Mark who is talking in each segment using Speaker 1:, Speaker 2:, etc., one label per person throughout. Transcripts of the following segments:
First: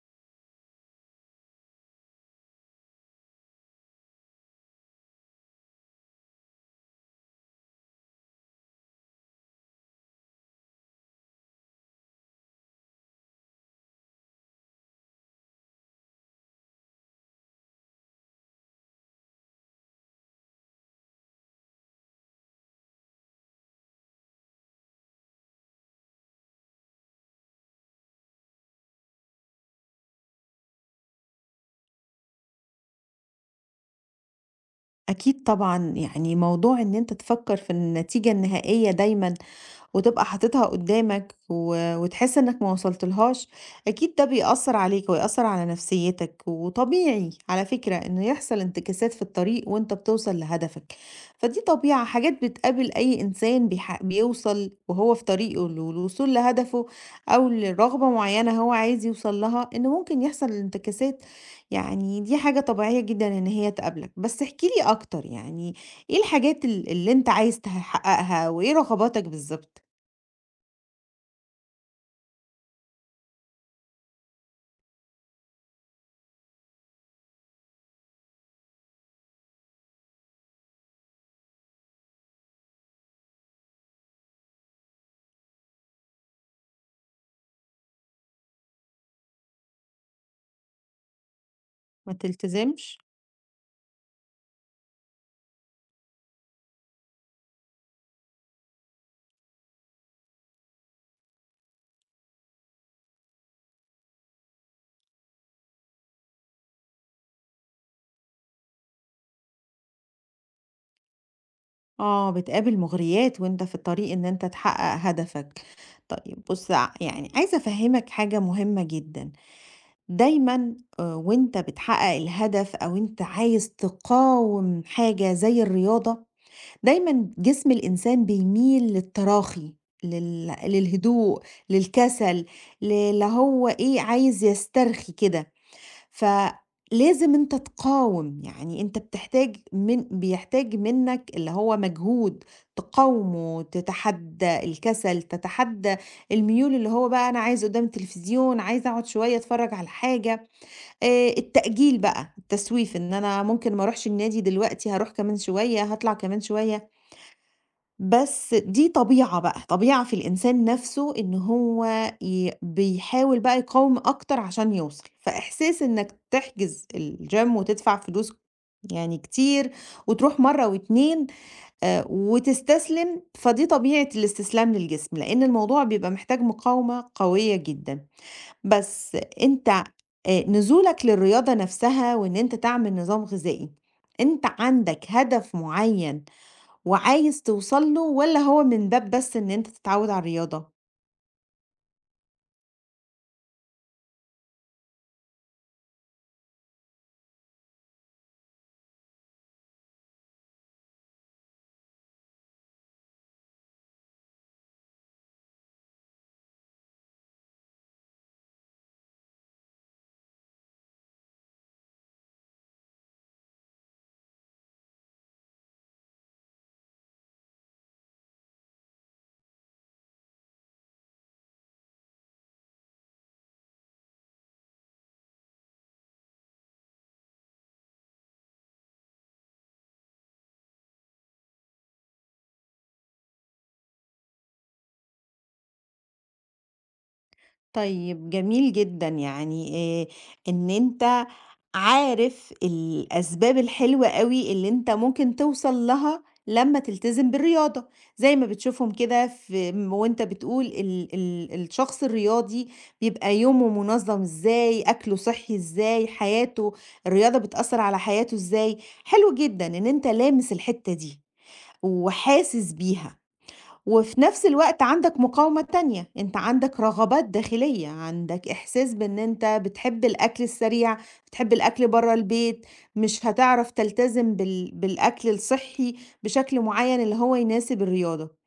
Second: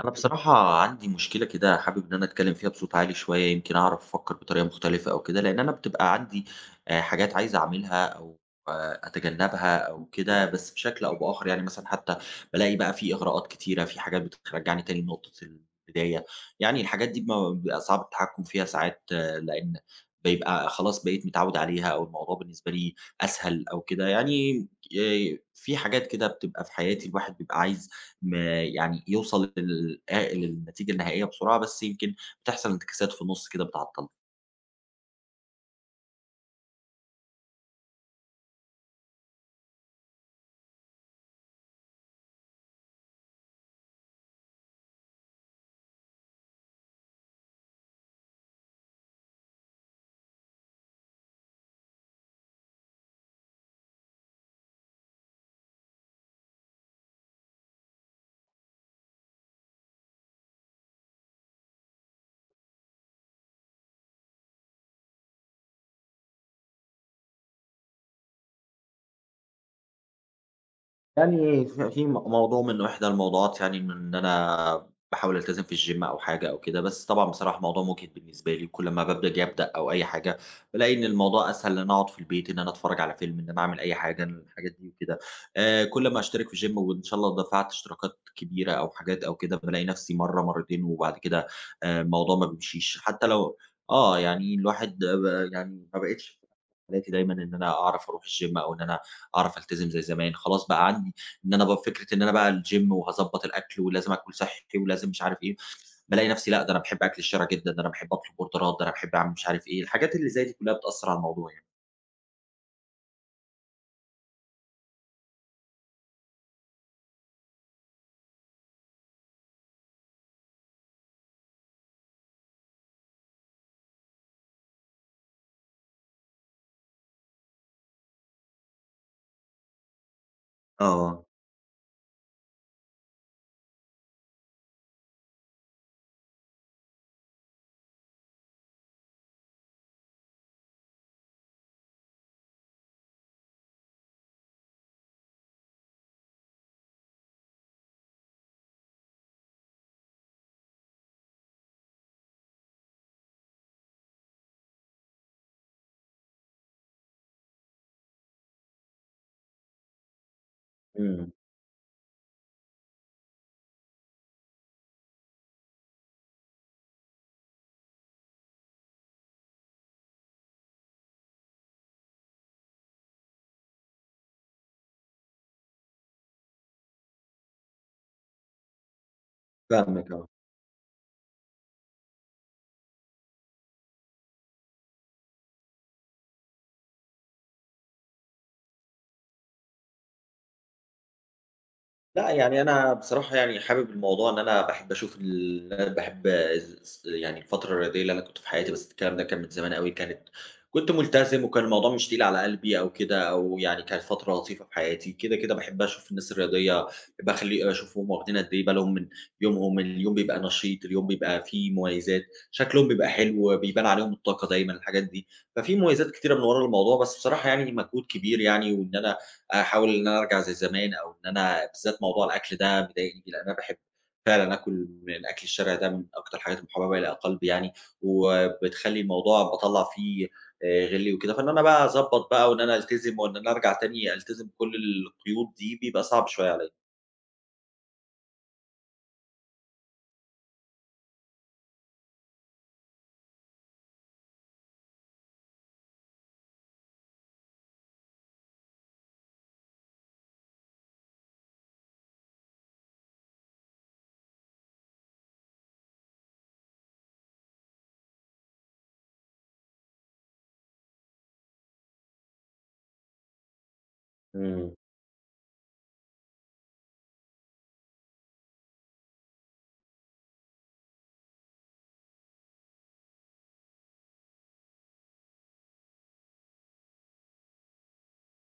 Speaker 1: أنا بصراحة عندي مشكلة كده حابب إن أنا أتكلم فيها بصوت عالي شوية يمكن أعرف أفكر بطريقة مختلفة أو كده، لأن أنا بتبقى عندي حاجات عايز أعملها أو أتجنبها أو كده، بس بشكل أو بآخر، يعني مثلا حتى بلاقي بقى في إغراءات كتيرة، في حاجات بترجعني تاني لنقطة البداية. يعني الحاجات دي بيبقى صعب التحكم فيها ساعات، لأن بيبقى خلاص بقيت متعود عليها، أو الموضوع بالنسبة لي أسهل أو كده يعني. في حاجات كده بتبقى في حياتي، الواحد بيبقى عايز م يعني يوصل لل للنتيجة النهائية بسرعة، بس يمكن بتحصل انتكاسات في النُص كده بتعطّله.
Speaker 2: أكيد طبعًا، يعني موضوع إن أنت تفكّر في النتيجة النهائية دايمًا وتبقى حاططها قدامك و... وتحس انك ما وصلتلهاش. اكيد ده بيأثر عليك ويأثر على نفسيتك، وطبيعي على فكرة انه يحصل انتكاسات في الطريق وانت بتوصل لهدفك. فدي طبيعة حاجات بتقابل اي انسان بيوصل وهو في طريقه للوصول لهدفه او لرغبة معينة هو عايز يوصل لها، ان ممكن يحصل انتكاسات. يعني دي حاجة طبيعية جدا ان هي تقابلك، بس احكيلي اكتر، يعني ايه الحاجات اللي انت عايز تحققها وايه رغباتك بالظبط؟
Speaker 1: يعني في موضوع من إحدى الموضوعات، يعني من إن أنا باحاول ألتزم في الgym أو حاجة أو كده، بس طبعًا بصراحة الموضوع مُجهِد بالنسبة لي، وكل ما بابدأ آجي أبدأ أو أي حاجة، بالاقي إن الموضوع أسهل، إن أنا أقعد في البيت، إن أنا أتفرّج على فيلم، إن أنا أعمل أي حاجة، إن الحاجات دي وكده. كل ما أشترك في gym، وإن شاء الله دفعت اشتراكات كبيرة أو حاجات أو كده، بالاقي نَفْسي مرّة، مرّتين، وبعد كده
Speaker 2: ما
Speaker 1: الموضوع ما
Speaker 2: تلتزمش؟
Speaker 1: بيمشيش. حتّى لو يعني الواحد يعني ما بقيتش في حالاتي دايمًا إن أنا أعرف أروح الgym، أو إن أنا أعرف ألتزم زي زمان. خلاص بقى عندي إن أنا بقى فكرة إن أنا بقى الgym وهاضبّط الأكل ولازم آكل صحّي ولازم مش عارف إيه، بالاقي نفسي لأ، ده أنا باحب أكل الشارع جدًا، ده أنا باحب أطلب أوردرات، ده أنا باحب أعمل مش عارف إيه، الحاجات اللي زي دي كلّها بتأثّر على الموضوع يعني.
Speaker 2: آه، بتقابل مغريات وأنت في الطريق إن أنت تحقق هدفك. طيب بُص، يعني عايزة أفهّمك حاجة مهمة جدًا، دايمًا وأنت بتحقق الهدف أو أنت عايز تقاوم حاجة زي الرياضة، دايمًا جسم الإنسان بيميل للتراخي،
Speaker 1: آه.
Speaker 2: للهدوء، للكسل، اللي هو إيه، عايز يسترخي كده. فلازم أنت تقاوم، يعني أنت بتحتاج من بيحتاج منّك اللي هو مجهود تقاومه، تتحدّى الكسل، تتحدّى الميول اللي هو بقى أنا عايز قدّام التلفزيون، عايز أقعد شوية أتفرّج على حاجة، التأجيل بقى، التسويف إن أنا ممكن ما أروحش النادي دلوقتي، هاروح كمان شوية، هاطلع كمان شوية. بس دي طبيعة بقى، طبيعة في الإنسان نَفْسه
Speaker 1: إمم.
Speaker 2: إن هو بيحاول بقى يقاوم أكتر عشان يوصل، فإحساس إنّك تحجز الgym وتدفع فلوس يعني كتير وتروح مرّة و2 وتستسلم، فدي طبيعة الاستسلام للجسم، لإن الموضوع بيبقى محتاج مقاومة قوية جدًا. بس أنت،
Speaker 1: فاهمِك آه.
Speaker 2: نزولك للرياضة نَفْسها وإن أنت تعمل نظام غذائي، أنت عندك هدف معيّن وعايز توصل له، والّا هو من باب بس إن أنت تتعوّد على الرياضة؟
Speaker 1: لأ، يعني أنا بصراحة يعني حابب الموضوع، إن أنا باحب أشوف باحب يعني الفترة الرياضية اللي أنا كنت في حياتي، بس الكلام ده كان من زمان أوي. كانت كنت ملتزم وكان الموضوع مش تقيل على قلبي أو كده، أو يعني كانت فترة لطيفة في حياتي، كده، كده باحب أشوف الناس الرياضية، باحب أخلّي أشوفهم واخدين قد إيه بالهم من يومهم، اليوم بيبقى نشيط، اليوم بيبقى فيه مميزات، شكلهم بيبقى حلو، بيبان عليهم الطاقة دايمًا الحاجات دي. ففي مميزات كتيرة من ورا الموضوع، بس بصراحة يعني مجهود كبير يعني، وإن أنا أحاول إن أنا أرجع زي زمان. أو إن أنا بالذات موضوع الأكل ده مضايقني، لأن أنا باحب فعلًا آكل من أكل الشارع، ده من أكتر الحاجات المحببة إلى قلبي يعني، وبتخلّي الموضوع باطلّع فيه غِلّي وكده. فإن أنا بقى أضبّط بقى وإن أنا ألتزم وإن أنا أرجع تاني ألتزم بكل القيود دي بيبقى صعب شوية عليّا.
Speaker 2: طيب جميل جدًا، يعني آآ إن أنت عارف الأسباب الحلوة أوي اللي أنت ممكن توصل لها لمّا تلتزم بالرياضة، زي ما بتشوفهم كده في م وأنت بتقول ال ال الشخص الرياضي بيبقى يومه منظّم إزاي، أكله صحّي إزاي، حياته الرياضة بتأثّر على حياته إزاي، حلو جدًا إن أنت لامس الحتّة دي وحاسس بيها. وفي نفس
Speaker 1: إمم.
Speaker 2: الوقت عندك مقاومة تانية، انت عندك رغبات داخلية، عندك احساس بان انت بتحب الاكل السريع، بتحب الاكل بره البيت، مش هتعرف تلتزم بالاكل الصحي بشكل معين اللي هو يناسب الرياضة.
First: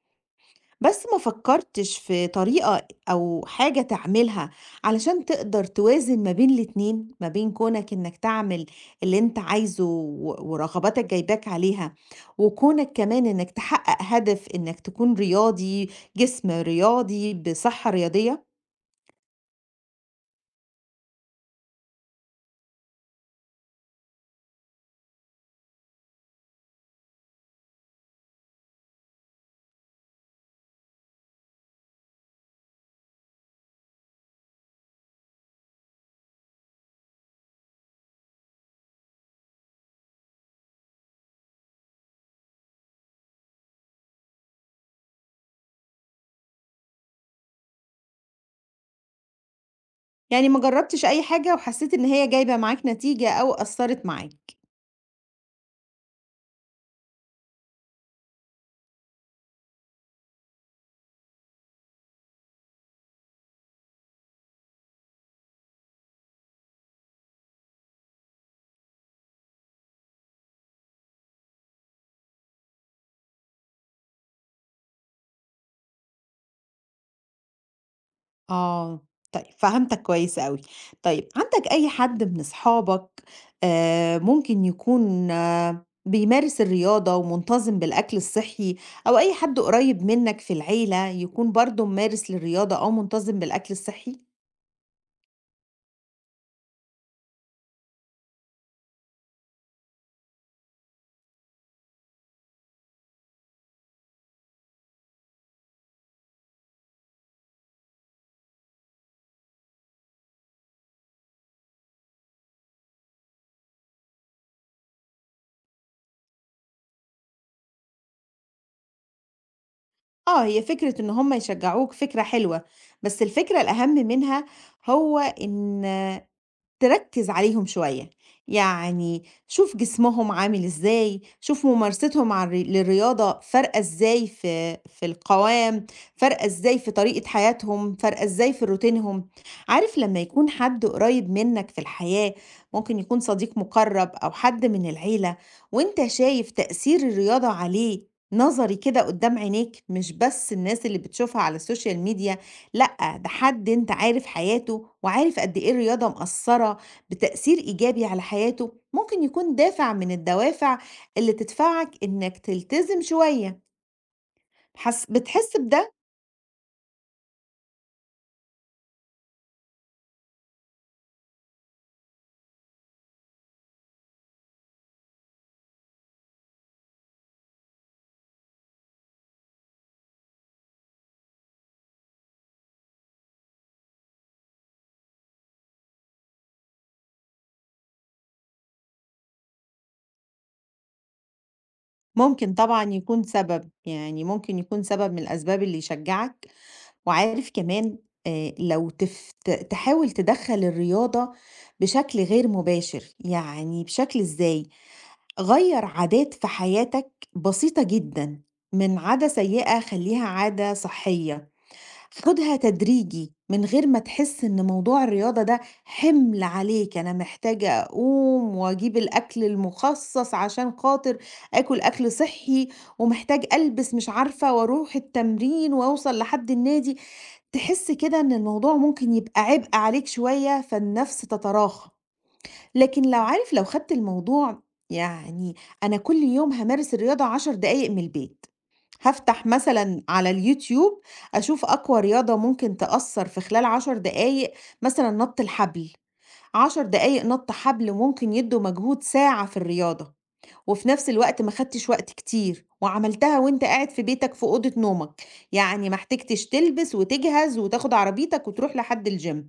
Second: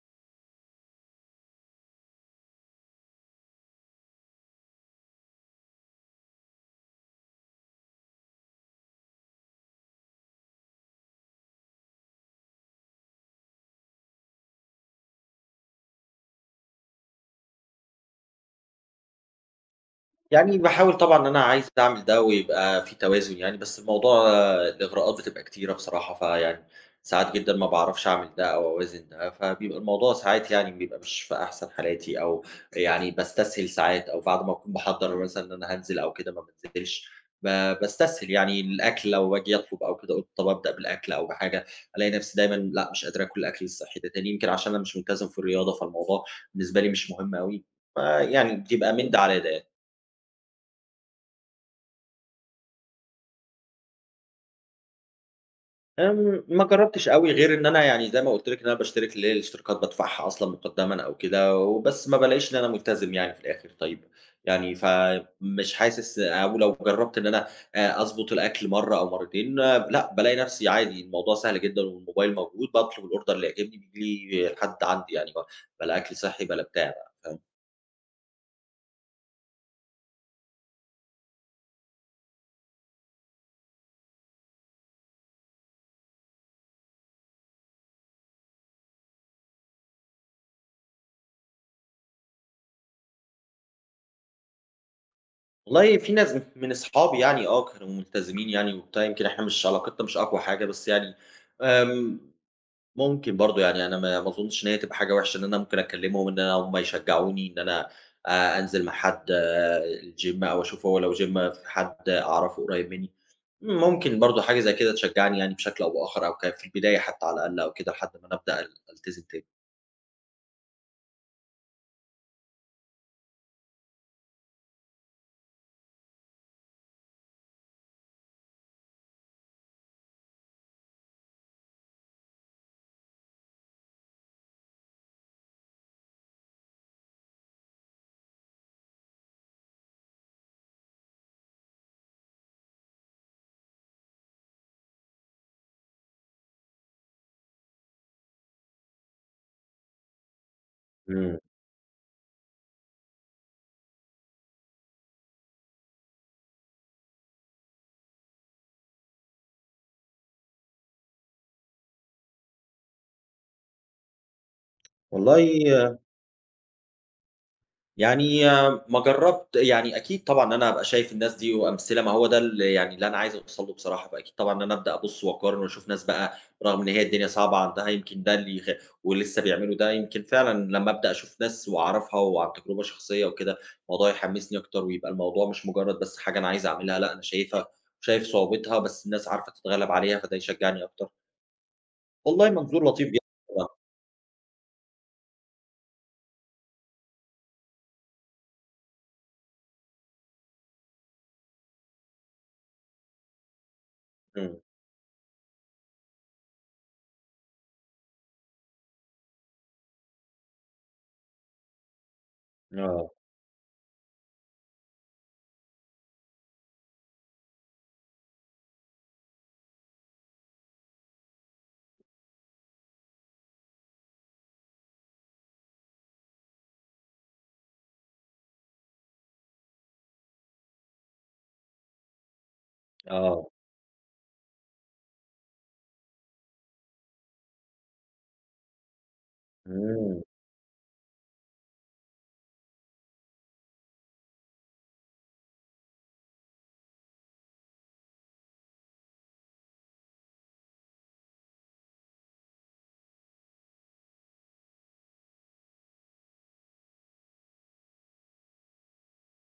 Speaker 2: بس ما فكرتش في طريقة أو حاجة تعملها علشان تقدر توازن ما بين الاتنين، ما بين كونك إنك تعمل اللي أنت عايزه ورغباتك جايباك عليها، وكونك كمان إنك تحقق هدف إنك تكون رياضي، جسم رياضي بصحة رياضية.
Speaker 1: يعني باحاول طبعًا إن أنا عايز أعمل ده ويبقى في توازن يعني، بس الموضوع الإغراءات بتبقى كتيرة بصراحة، فيعني ساعات جدًا ما باعرفش أعمل ده أو أوازن ده، فبيبقى الموضوع ساعات يعني بيبقى مش في أحسن حالاتي. أو يعني باستسهل ساعات، أو بعد ما أكون باحضّر مثلًا إن أنا هانزل أو كده ما بانزلش، ب باستسهل يعني الأكل، لو آجي أطلب أو كده قُلت طَب أبدأ بالأكل أو بحاجة، ألاقي نفسي دايمًا لأ، مش قادر آكل الأكل الصحّي ده تاني، يمكن عشان أنا مش ملتزم في الرياضة، فالموضوع بالنسبة لي مش مهم أوي، فيعني بيبقى من ده على ده.
Speaker 2: يعني ما جربتش أي حاجة وحسيت إن هي جايبة معاك نتيجة أو أثرت معاك؟
Speaker 1: آمم، ما جرّبتش أوي غير إن أنا يعني زي ما قُلت لِك إن أنا باشترك، اللي هي الاشتراكات بادفعها أصلًا مُقدّمًا أو كده، وبس ما بالاقيش إن أنا ملتزم يعني في الآخر. طيب، يعني فمش حاسس، أو لو جرّبت إن أنا أضبط الأكل مرّة أو مرّتين آه، لأ، بالاقي نَفْسي عادي الموضوع سهل جدًا، والموبايل موجود، باطلب الorder اللي يعجبني بييجي لي لحد عندي يعني، ما بلا أكل صحّي بلا بتاع بقى، فاهم؟
Speaker 2: آه، طيب فهمتك كويس أوي. طيب عندك أي حد من أصحابك ممكن يكون، آه، بيمارس الرياضة ومنتظم بالأكل الصحّي، أو أي حد قريب منك في العيلة يكون برضه ممارس للرياضة أو منتظم بالأكل الصحّي؟
Speaker 1: والله في ناس من أصحابي يعني آه، كانوا ملتزمين يعني وبتاع، يمكن إحنا مش علاقتنا مش أقوى حاجة، بس يعني آمم، ممكن برضه، يعني أنا ما أظنش إن هي تبقى حاجة وحشة إن أنا ممكن أكلّمهم، إن أنا هُم يشجعوني، إن أنا أنزل مع حد الgym، أو أشوف هو لو gym في حد أعرفه قريب مني. ممكن برضه حاجة زي كده تشجّعني يعني بشكل أو بآخر، أو في البداية حتى على الأقل أو كده، لحد ما أنا أبدأ ألتزم تاني.
Speaker 2: آه، هي فكرة إن هم يشجعوك فكرة حلوة، بس الفكرة الأهم منها هو إن تركّز عليهم شوية، يعني شوف جسمهم عامل إزاي، شوف ممارستهم عن الر للرياضة فارقة إزاي في القوام، فارقة إزاي في طريقة حياتهم، فارقة إزاي في روتينهم. عارف لمّا يكون حد قريب منّك في الحياة، ممكن يكون صديق مُقرّب أو حد من العيلة، وأنت شايف تأثير الرياضة عليه نظري كده قدّام عينيك، مش بس الناس اللي
Speaker 1: إمم.
Speaker 2: بتشوفها على السوشيال ميديا، لأ، ده حد أنت عارف حياته، وعارف قد إيه الرياضة مأثّرة بتأثير إيجابي على حياته، ممكن يكون دافع من الدوافع اللي تدفعك إنك تلتزم شوية، حس بتحس بده؟
Speaker 1: والله يعني آه، ما جرّبت يعني أكيد طبعًا أنا هابقى شايف الناس دي وأمثلة، ما هو ده يعني اللي أنا عايز أوصل له بصراحة، فأكيد طبعًا إن أنا أبدأ أبُص وأقارن وأشوف ناس بقى رغم إن هي الدنيا صعبة عندها، يمكن ده اللي ولسه بيعملوا ده، يمكن فعلًا لمّا أبدأ أشوف ناس وأعرفها وعن تجربة شخصية وكده، الموضوع يحمّسني أكتر، ويبقى الموضوع مش مجرّد بس حاجة أنا عايز أعملها، لأ أنا شايفها وشايف صعوبتها، بس الناس عارفة تتغلّب عليها، فده يشجّعني أكتر. والله
Speaker 2: ممكن طبعًا
Speaker 1: منظور لطيف
Speaker 2: يكون
Speaker 1: جدًا
Speaker 2: سبب،
Speaker 1: بصراحة.
Speaker 2: يعني ممكن يكون سبب من الأسباب اللي يشجّعك. وعارف كمان، لو تف ت تحاول تدخّل الرياضة بشكل غير مباشر، يعني بشكل
Speaker 1: إمم.
Speaker 2: إزاي؟ غيّر عادات في حياتك بسيطة جدًا، من عادة سيئة خلّيها عادة صحية، خُدها
Speaker 1: آه.
Speaker 2: تدريجي من غير ما تحس إن موضوع الرياضة ده حِمل عليك، أنا محتاجة أقوم وأجيب الأكل المُخصّص عشان خاطر آكل أكل صحّي، ومحتاج ألبس مش عارفة وأروح التمرين وأوصل لحد النادي، تحس كده إن الموضوع ممكن يبقى عبء عليك شوية، فالنَفْس تتراخى. لكن لو
Speaker 1: آه.
Speaker 2: عارف، لو خدت الموضوع يعني أنا كل يوم هامارس الرياضة 10 دقايق من البيت، هافتح مثلًا
Speaker 1: إمم.
Speaker 2: على اليوتيوب أشوف أقوى رياضة ممكن تأثّر في خلال 10 دقايق، مثلًا نَط الحبل، 10 دقايق نَط حبل ممكن يدّوا مجهود ساعة في الرياضة، وفي نفس الوقت ما خدتش وقت كتير، وعملتها وأنت قاعد في بيتك في أوضة نومك، يعني ما احتجتش تلبس وتجهز وتاخد عربيتك وتروح لحد الgym.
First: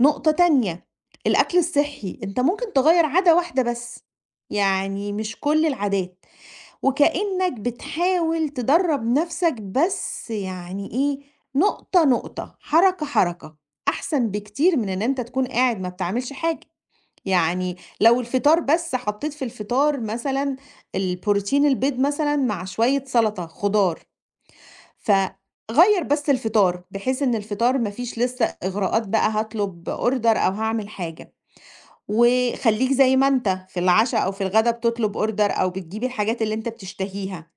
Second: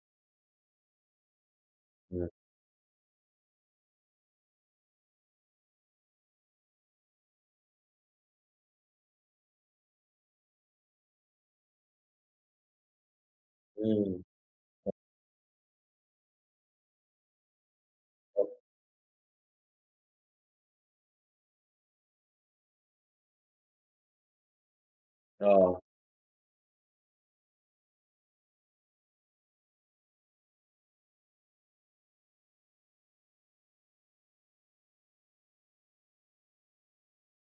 Speaker 2: نقطة تانية، الأكل الصحّي،
Speaker 1: إمم.
Speaker 2: أنت ممكن تغيّر عادة واحدة بس، يعني مش كل العادات، وكإنّك بتحاول تدرّب نَفْسك، بس يعني إيه، نقطة، نقطة، حركة، حركة،
Speaker 1: إمم.
Speaker 2: أحسن بكتير من إن أنت تكون قاعد ما بتعملش حاجة، يعني لو الفطار بس حطّيت في الفطار مثلًا البروتين البيض مثلًا مع شوية سَلَطة خضار.
Speaker 1: آه.
Speaker 2: فغيّر بس الفطار، بحيث إن الفطار ما فيش لسه إغراءات بقى هاطلب order أو هاعمل حاجة، وخلّيك زي ما أنت في العشا أو في الغدا بتطلب order أو بتجيب الحاجات اللي أنت بتشتهيها،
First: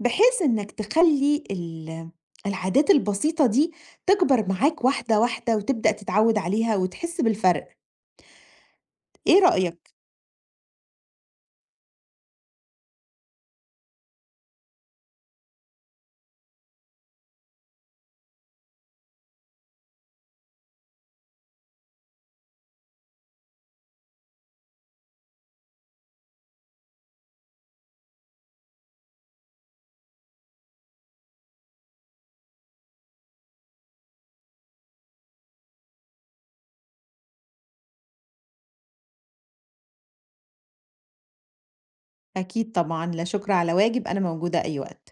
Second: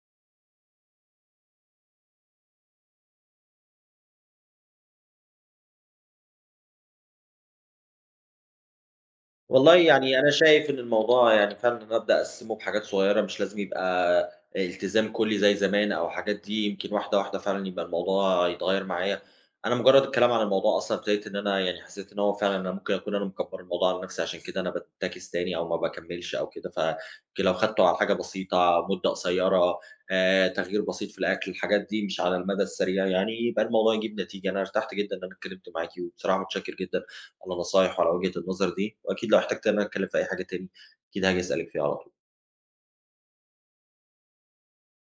Speaker 2: بحيث إنك تخلّي العادات البسيطة دي تكبر معاك واحدة، واحدة، وتبدأ تتعوّد عليها وتحس بالفرق، إيه
Speaker 1: والله
Speaker 2: رأيك؟
Speaker 1: يعني أنا شايف إن الموضوع يعني فعلًا أبدأ أقسّمه بحاجات صغيّرة، مش لازم يبقى التزام كلّي زي زمان أو حاجات دي، يمكن واحدة، واحدة فعلًا يبقى الموضوع يتغيّر معايا. أنا مجرّد الكلام عن الموضوع أصلًا ابتديت إن أنا يعني حسيت إن هو فعلًا أنا ممكن أكون أنا مكبّر الموضوع على نَفْسي، عشان كده أنا باتّاكس تاني أو ما باكمّلش أو كده، فيمكن لو خدته على حاجة بسيطة، مدة قصيّرة، تغيير بسيط في الأكل، الحاجات دي مش على المدى السريع يعني، يبقى الموضوع يجيب نتيجة. أنا ارتحت جدًا إن أنا اتكلّمت معاكِ، وبصراحة متشكّر جدًا على نصايح وعلى وجهة النظر دي. وأكيد لو احتجت إن أنا أتكلم في أي حاجة تاني، أكيد هاجي أسألِك فيها على طول.
Speaker 2: أكيد طبعًا، لا شكر على واجب، أنا موجودة أي وقت.